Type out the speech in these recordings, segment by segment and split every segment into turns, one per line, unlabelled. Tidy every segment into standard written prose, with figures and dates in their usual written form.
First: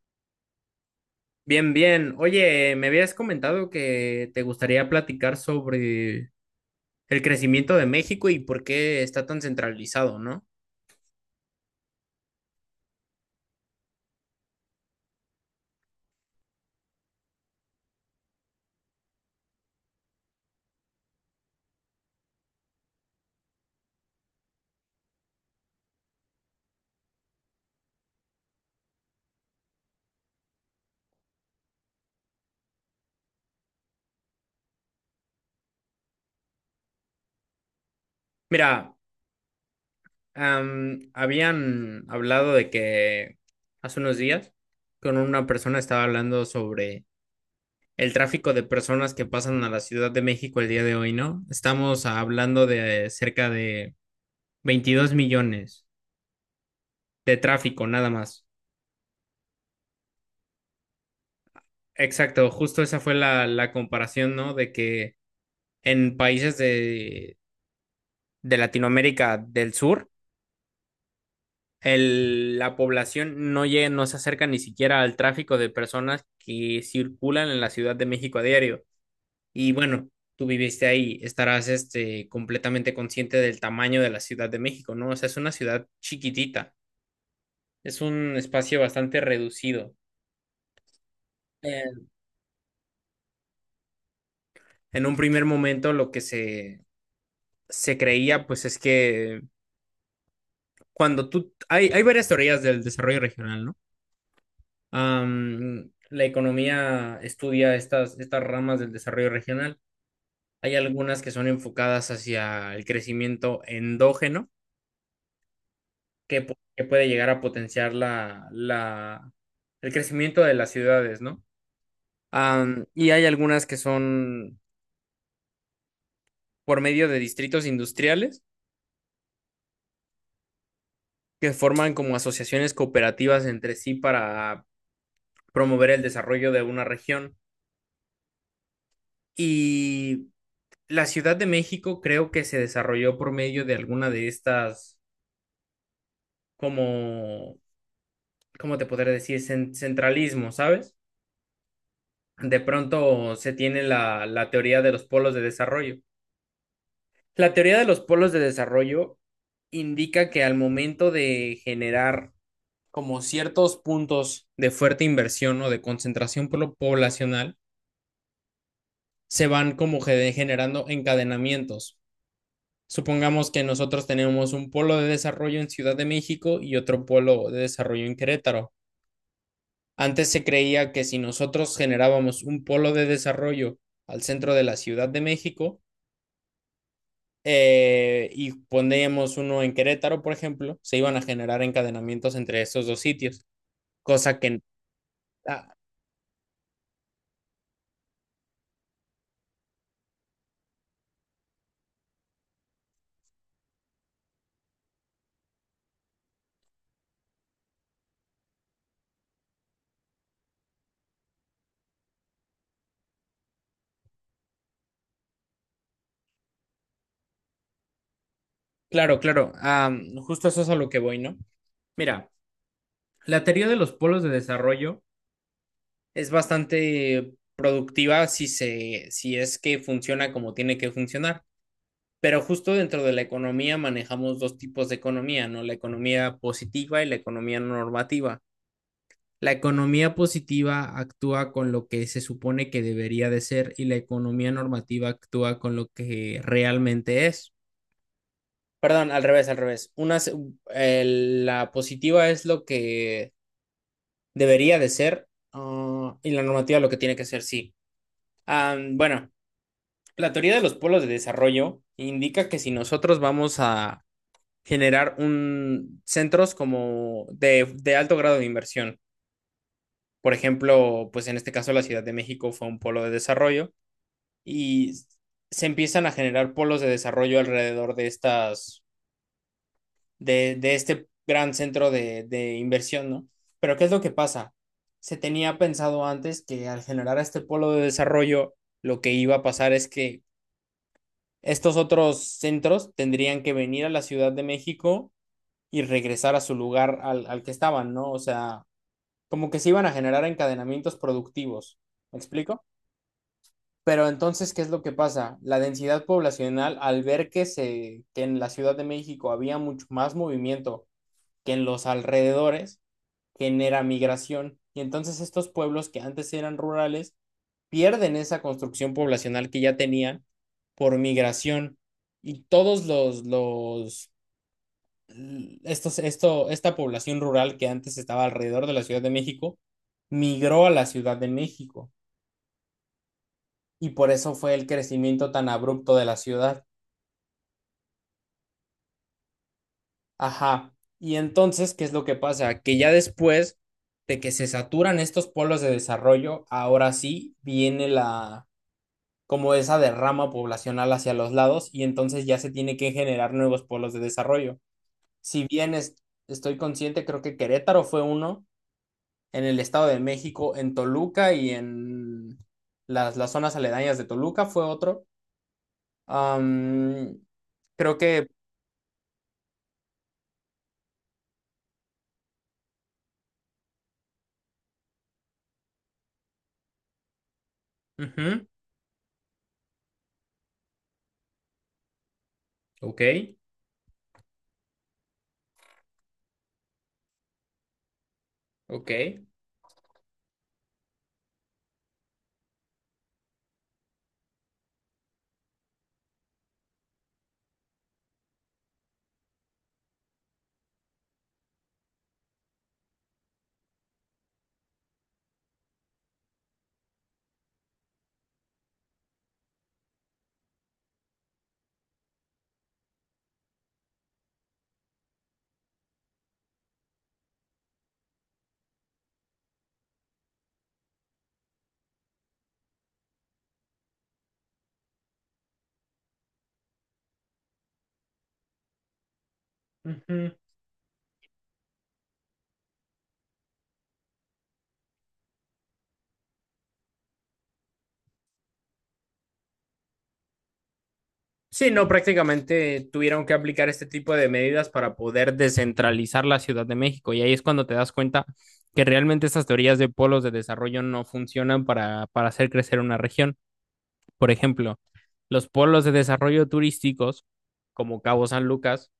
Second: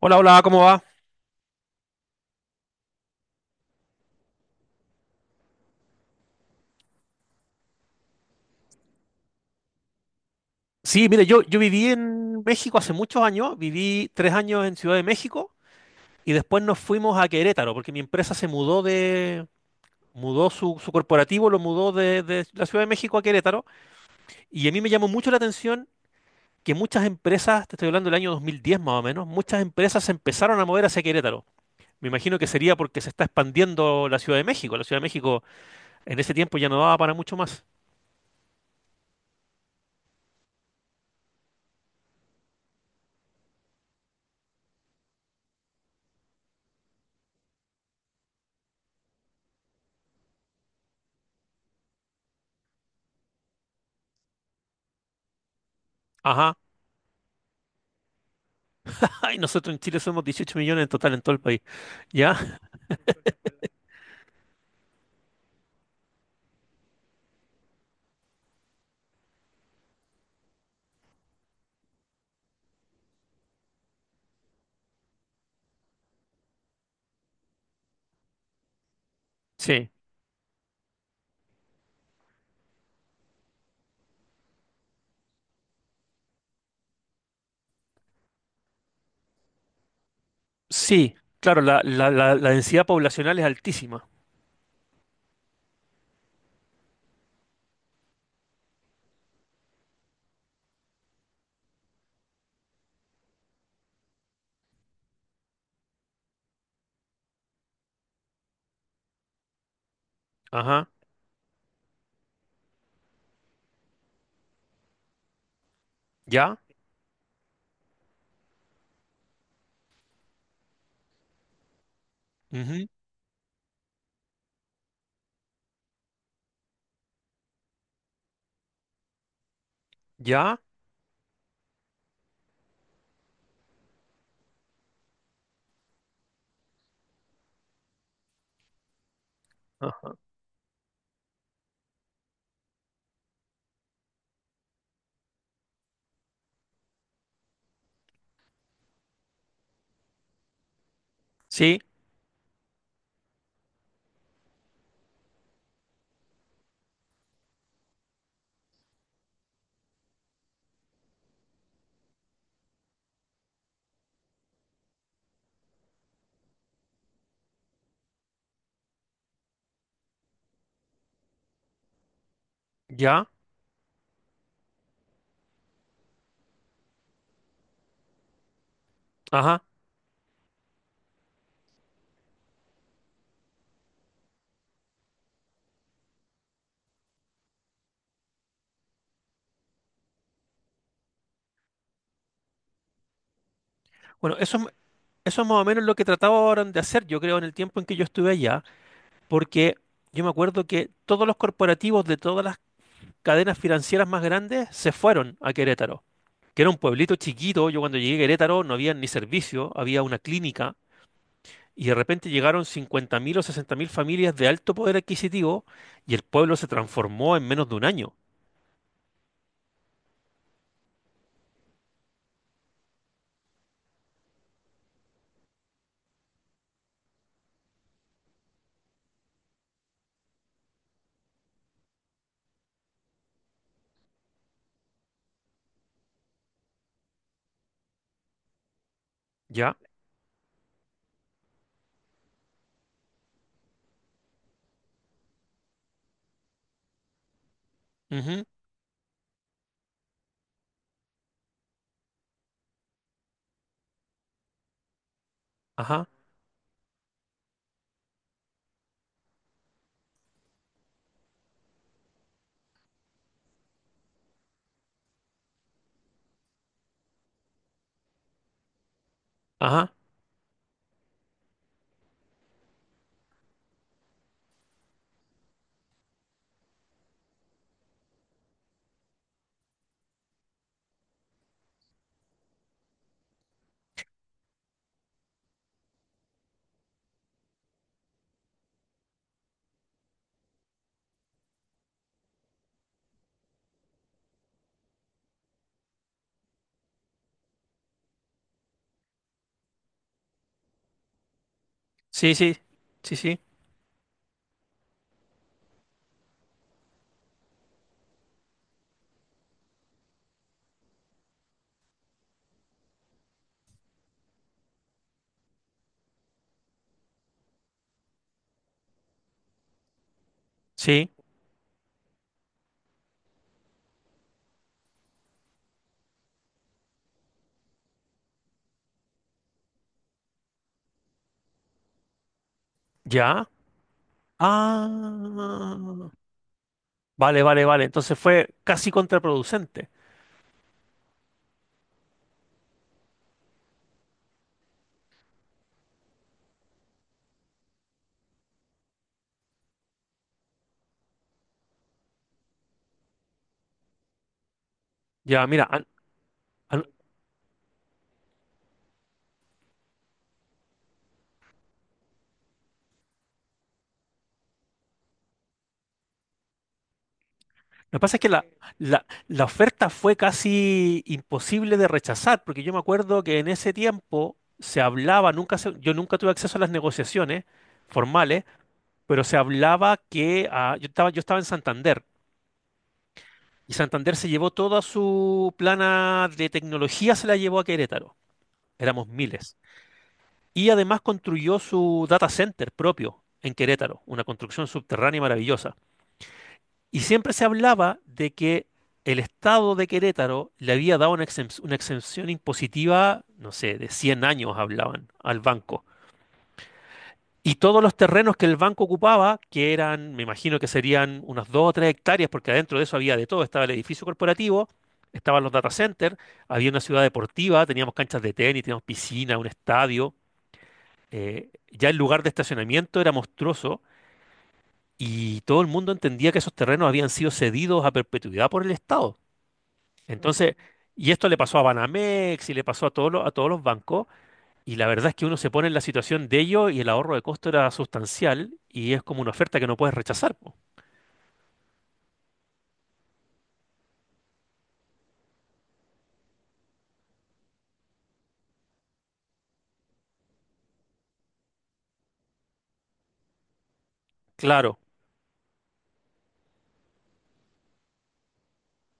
Hola, hola, ¿cómo va?
Bien, bien. Oye, me habías comentado que te gustaría platicar sobre el crecimiento de México y por qué está tan centralizado, ¿no?
Sí, mire, yo viví en México hace muchos años, viví tres años en Ciudad de México y después nos fuimos a Querétaro porque mi empresa se mudó mudó su corporativo, lo mudó de la Ciudad de México a Querétaro y a mí me llamó mucho la atención que muchas empresas, te estoy hablando del año 2010 más o menos, muchas empresas se empezaron a mover hacia Querétaro. Me imagino que sería porque se está expandiendo la Ciudad de México. La Ciudad de México en ese tiempo ya no daba para mucho más.
Mira, habían hablado de que hace unos días con una persona estaba hablando sobre el tráfico de personas que pasan a la Ciudad de México el día de hoy, ¿no? Estamos hablando de cerca de 22 millones
Ajá.
de tráfico, nada más.
Ay, nosotros en Chile somos 18 millones en total en todo el país.
Exacto,
¿Ya?
justo esa fue la comparación, ¿no? De que en países de Latinoamérica del Sur, la población no llega, no se acerca ni siquiera al tráfico de personas que circulan en la Ciudad de México a diario. Y
Sí,
bueno, tú viviste ahí, estarás este, completamente consciente del tamaño de la Ciudad de México, ¿no? O sea, es una ciudad chiquitita, es un espacio bastante reducido.
sí, claro, la,
Eh,
la, la, la densidad poblacional es altísima.
en un primer momento lo que se creía, pues es que hay varias teorías del desarrollo regional, ¿no? La economía estudia estas ramas del desarrollo regional. Hay
Ajá,
algunas que son enfocadas hacia el crecimiento endógeno,
ya,
que puede llegar a potenciar el crecimiento de las ciudades, ¿no?
ujú,
Y hay algunas que son por medio de distritos industriales,
ya,
que forman como asociaciones cooperativas entre sí para promover el desarrollo de una región.
ajá,
Y la Ciudad de México creo que se desarrolló por medio de alguna de estas, como, ¿cómo te podría decir? Centralismo, ¿sabes?
sí,
De pronto se tiene la teoría de los polos de desarrollo. La teoría de los polos de desarrollo indica que al momento de generar como ciertos puntos de fuerte inversión o de concentración poblacional, se van como generando encadenamientos.
ya,
Supongamos que nosotros tenemos un polo de desarrollo en Ciudad de México y otro polo de desarrollo en Querétaro.
ajá.
Antes se creía que si nosotros generábamos un polo de desarrollo al centro de la Ciudad de México y poníamos uno en Querétaro, por ejemplo, se iban a generar encadenamientos entre estos dos sitios,
Bueno,
cosa que...
eso es más o
ah,
menos lo que trataban de hacer, yo creo, en el tiempo en que yo estuve allá, porque yo me acuerdo que todos los corporativos de todas las cadenas financieras más grandes se fueron a Querétaro, que era un pueblito chiquito. Yo cuando llegué a Querétaro no había ni servicio, había una clínica. Y de repente llegaron 50.000 o 60.000 familias de alto poder adquisitivo y el pueblo se transformó en menos de un año.
claro, claro, justo eso es a lo que voy, ¿no? Mira, la teoría de los polos de desarrollo es bastante productiva si es que funciona como tiene que funcionar. Pero justo dentro de la economía manejamos dos tipos de economía, ¿no? La economía positiva y la economía normativa. La
¿Ya?
economía positiva actúa con lo que se supone que debería de ser y la economía normativa actúa con lo que realmente es.
Ujú.
Perdón, al revés, al revés. Una, eh, la positiva es lo que debería de ser,
Ajá,
y la normativa lo que tiene que ser, sí. Bueno, la teoría de los polos de desarrollo indica que si nosotros vamos a generar un centros como de alto grado de inversión,
ajá.
por ejemplo, pues en este caso la Ciudad de México fue un polo de desarrollo y se empiezan a generar polos de desarrollo alrededor de estas, de este gran centro de inversión, ¿no? Pero ¿qué es lo que pasa? Se tenía pensado antes que al generar este polo de desarrollo, lo que iba a pasar es que estos otros centros tendrían que venir a la Ciudad de México y regresar a su lugar al que estaban, ¿no? O sea, como que se iban a generar encadenamientos productivos. ¿Me
Sí, sí,
explico?
sí, sí,
Pero entonces, ¿qué es lo que pasa? La densidad poblacional, al ver que en la Ciudad de México había mucho más movimiento que en los alrededores, genera migración. Y entonces estos pueblos que antes eran rurales pierden esa construcción poblacional que ya tenían por
sí.
migración, y todos los, estos, esto, esta población rural que antes estaba alrededor de la Ciudad de México migró a la Ciudad de México
¿Ya?
y por eso fue el crecimiento tan abrupto de
Ah.
la ciudad.
Vale, vale, vale. Entonces fue casi contraproducente.
Ajá. Y entonces, ¿qué es lo que pasa? Que ya después de que se saturan estos polos de desarrollo, ahora sí viene la, como esa derrama poblacional hacia los lados y entonces ya se tiene que generar nuevos polos de desarrollo. Si
Ya, mira,
bien es- Estoy
an-
consciente, creo que Querétaro fue uno, en el Estado de México, en Toluca y en las zonas aledañas de Toluca fue otro. Am, Creo
lo que pasa es
que...
que la oferta fue casi imposible de rechazar, porque yo me acuerdo que en ese tiempo se hablaba, nunca se- yo nunca tuve acceso a las negociaciones formales,
ujú.
pero se hablaba que yo estaba en Santander
Ok,
y Santander se llevó toda su plana de tecnología, se la llevó a Querétaro.
ok.
Éramos miles. Y además construyó su data center propio en Querétaro, una construcción subterránea maravillosa. Y siempre se hablaba de que el Estado de Querétaro le había dado una una exención impositiva, no sé, de 100 años hablaban al banco. Y todos los terrenos que el banco ocupaba, que eran, me imagino que serían unas 2 o 3 hectáreas, porque adentro de eso había de todo, estaba el edificio corporativo, estaban los data centers, había una ciudad deportiva, teníamos canchas de tenis, teníamos piscina, un estadio. Ya el lugar de estacionamiento era monstruoso y todo el mundo entendía que esos terrenos habían sido cedidos a perpetuidad por el Estado.
Ujú.
Entonces, y esto le pasó a Banamex y le pasó a a todos los bancos, y la verdad es que uno se pone en la situación de ello y el ahorro de costo era sustancial y es como una oferta que no puedes rechazar, po.
Sí, no, prácticamente tuvieron que aplicar este tipo de medidas para poder descentralizar la Ciudad de México. Y ahí es cuando te das cuenta que realmente estas teorías de polos de desarrollo no funcionan para hacer crecer una región. Por ejemplo,
Claro.
los polos de desarrollo turísticos, como Cabo San Lucas,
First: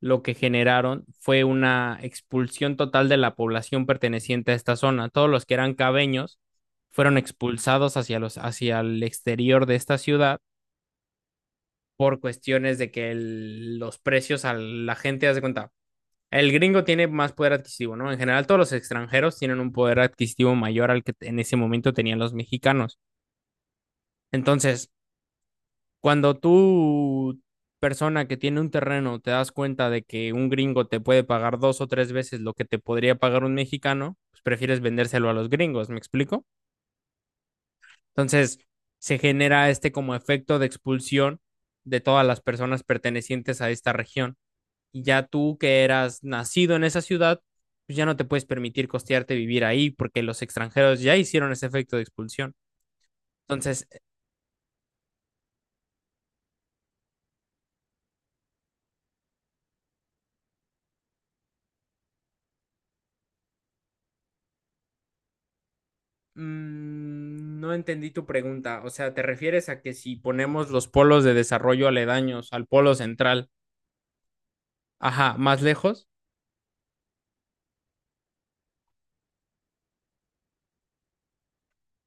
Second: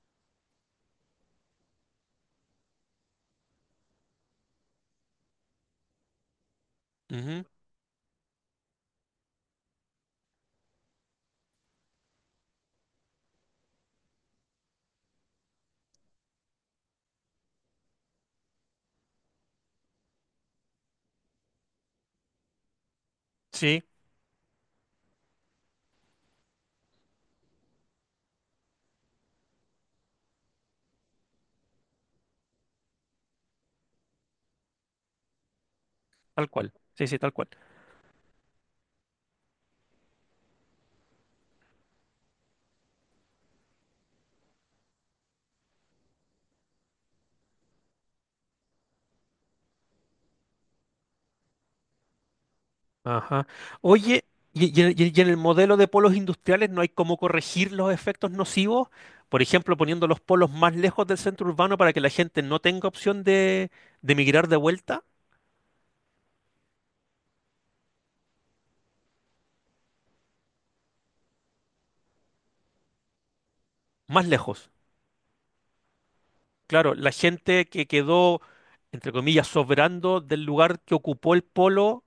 lo que generaron fue una expulsión total de la población perteneciente a esta zona. Todos los que eran cabeños fueron
Ujú.
expulsados hacia hacia el exterior de esta ciudad por cuestiones de que los precios a la gente, haz de cuenta, el gringo tiene más poder adquisitivo, ¿no? En general, todos los extranjeros tienen un poder adquisitivo mayor al que en ese momento tenían los mexicanos.
Sí,
Entonces, cuando tú, persona que tiene un terreno, te das cuenta de que un gringo te puede pagar dos o tres veces lo que te podría pagar un mexicano, pues prefieres vendérselo a los gringos, ¿me explico?
tal cual. Sí, sí, tal cual.
Entonces, se genera este como efecto de expulsión de todas las personas pertenecientes a esta región. Y ya tú que eras nacido en esa ciudad, pues ya no te puedes permitir costearte vivir ahí porque los extranjeros ya hicieron ese efecto de expulsión.
Ajá.
Entonces,
Oye, y en el modelo de polos industriales ¿no hay cómo corregir los efectos nocivos? Por ejemplo, poniendo los polos más lejos del centro urbano para que la gente no tenga opción de migrar de vuelta,
no entendí tu pregunta. O sea, ¿te refieres a que si ponemos los polos de desarrollo aledaños al polo central,
más lejos.
ajá, más lejos?
Claro, la gente que quedó, entre comillas, sobrando del lugar que ocupó el polo,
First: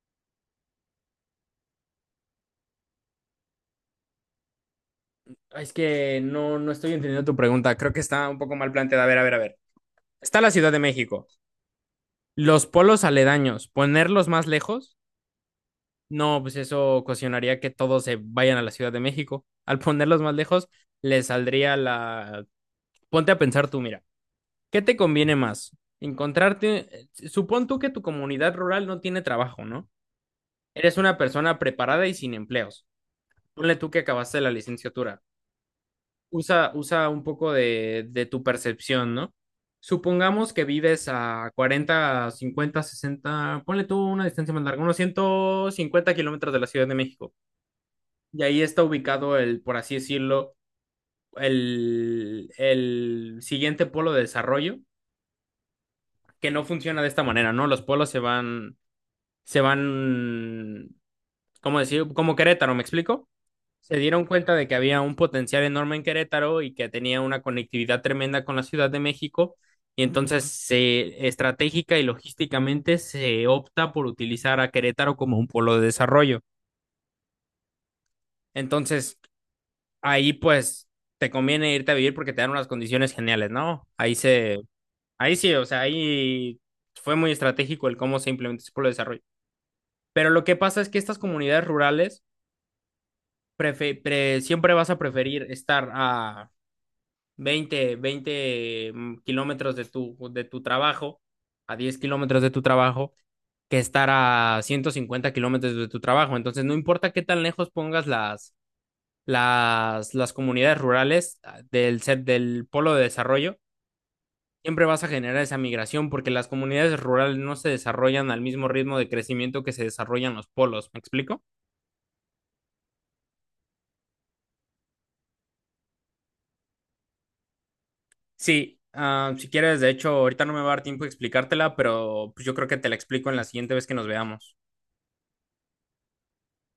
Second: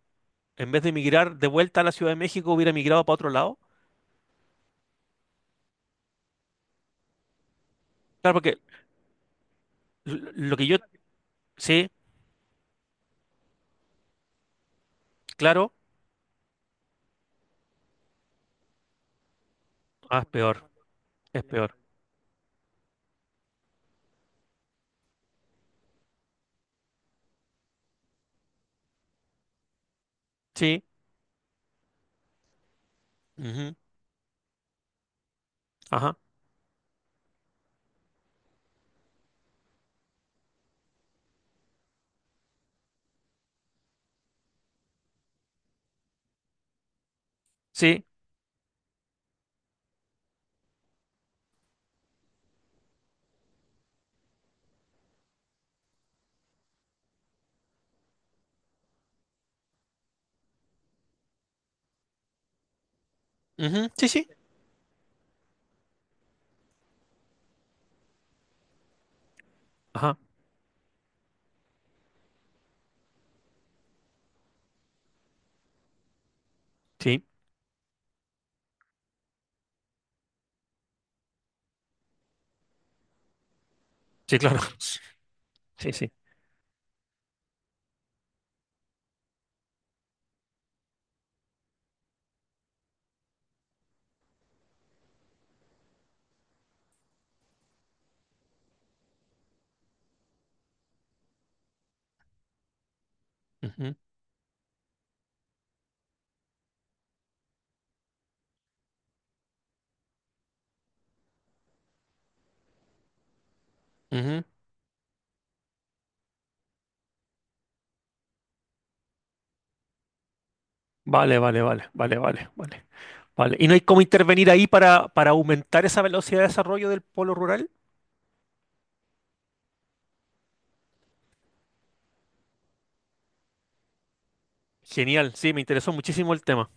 en vez de emigrar de vuelta a la Ciudad de México, hubiera emigrado para otro lado.
Es que no, no estoy entendiendo tu pregunta. Creo que está
Claro,
un poco
porque
mal planteada. A ver, a ver, a ver. Está la
lo que
Ciudad
yo...
de México.
Sí,
Los polos aledaños, ponerlos más lejos.
claro.
No, pues eso ocasionaría que todos se vayan a la Ciudad de México. Al
Ah,
ponerlos
es
más lejos,
peor,
les
es
saldría
peor.
la... Ponte a pensar tú, mira, ¿qué te conviene más? Encontrarte... Supón tú que tu comunidad rural no tiene trabajo, ¿no?
Sí,
Eres una persona preparada y sin empleos.
ujú,
Ponle tú que acabaste la licenciatura.
ajá,
Usa un poco de tu percepción, ¿no? Supongamos que vives a 40, 50, 60. Ponle tú una distancia más larga, unos 150 kilómetros de la Ciudad de México.
sí,
Y ahí está ubicado el, por así decirlo, el siguiente polo de desarrollo, que no funciona de esta manera, ¿no? Los polos se van, ¿cómo decir? Como Querétaro, ¿me explico?
ujú,
Se
sí,
dieron
sí,
cuenta de que había un potencial enorme en Querétaro y que tenía una conectividad tremenda con la Ciudad de México, y
ajá,
entonces estratégica y logísticamente se opta por utilizar a Querétaro como un polo de desarrollo.
sí,
Entonces, ahí pues te conviene irte a vivir porque te dan unas condiciones geniales, ¿no? Ahí
sí,
se,
claro.
ahí sí, o sea,
Sí, sí.
ahí fue muy estratégico el cómo se implementó ese pueblo de desarrollo. Pero lo que pasa es que estas comunidades rurales siempre vas a preferir estar a veinte kilómetros de de tu trabajo, a 10 kilómetros de tu trabajo, que
Ujú,
estar a 150 kilómetros de tu trabajo. Entonces, no importa qué tan lejos pongas las comunidades rurales del polo de desarrollo,
ujú.
siempre vas a generar esa migración porque las comunidades rurales no se desarrollan al mismo ritmo de crecimiento que se desarrollan los polos. ¿Me
Vale,
explico?
vale, vale, vale, vale, vale, vale. ¿Y no hay cómo intervenir ahí para aumentar esa velocidad de desarrollo del polo rural?
Sí. Si quieres, de hecho, ahorita no me va a dar tiempo de explicártela, pero pues, yo creo que te la explico en la siguiente vez que nos veamos.
Genial, sí, me interesó muchísimo el tema.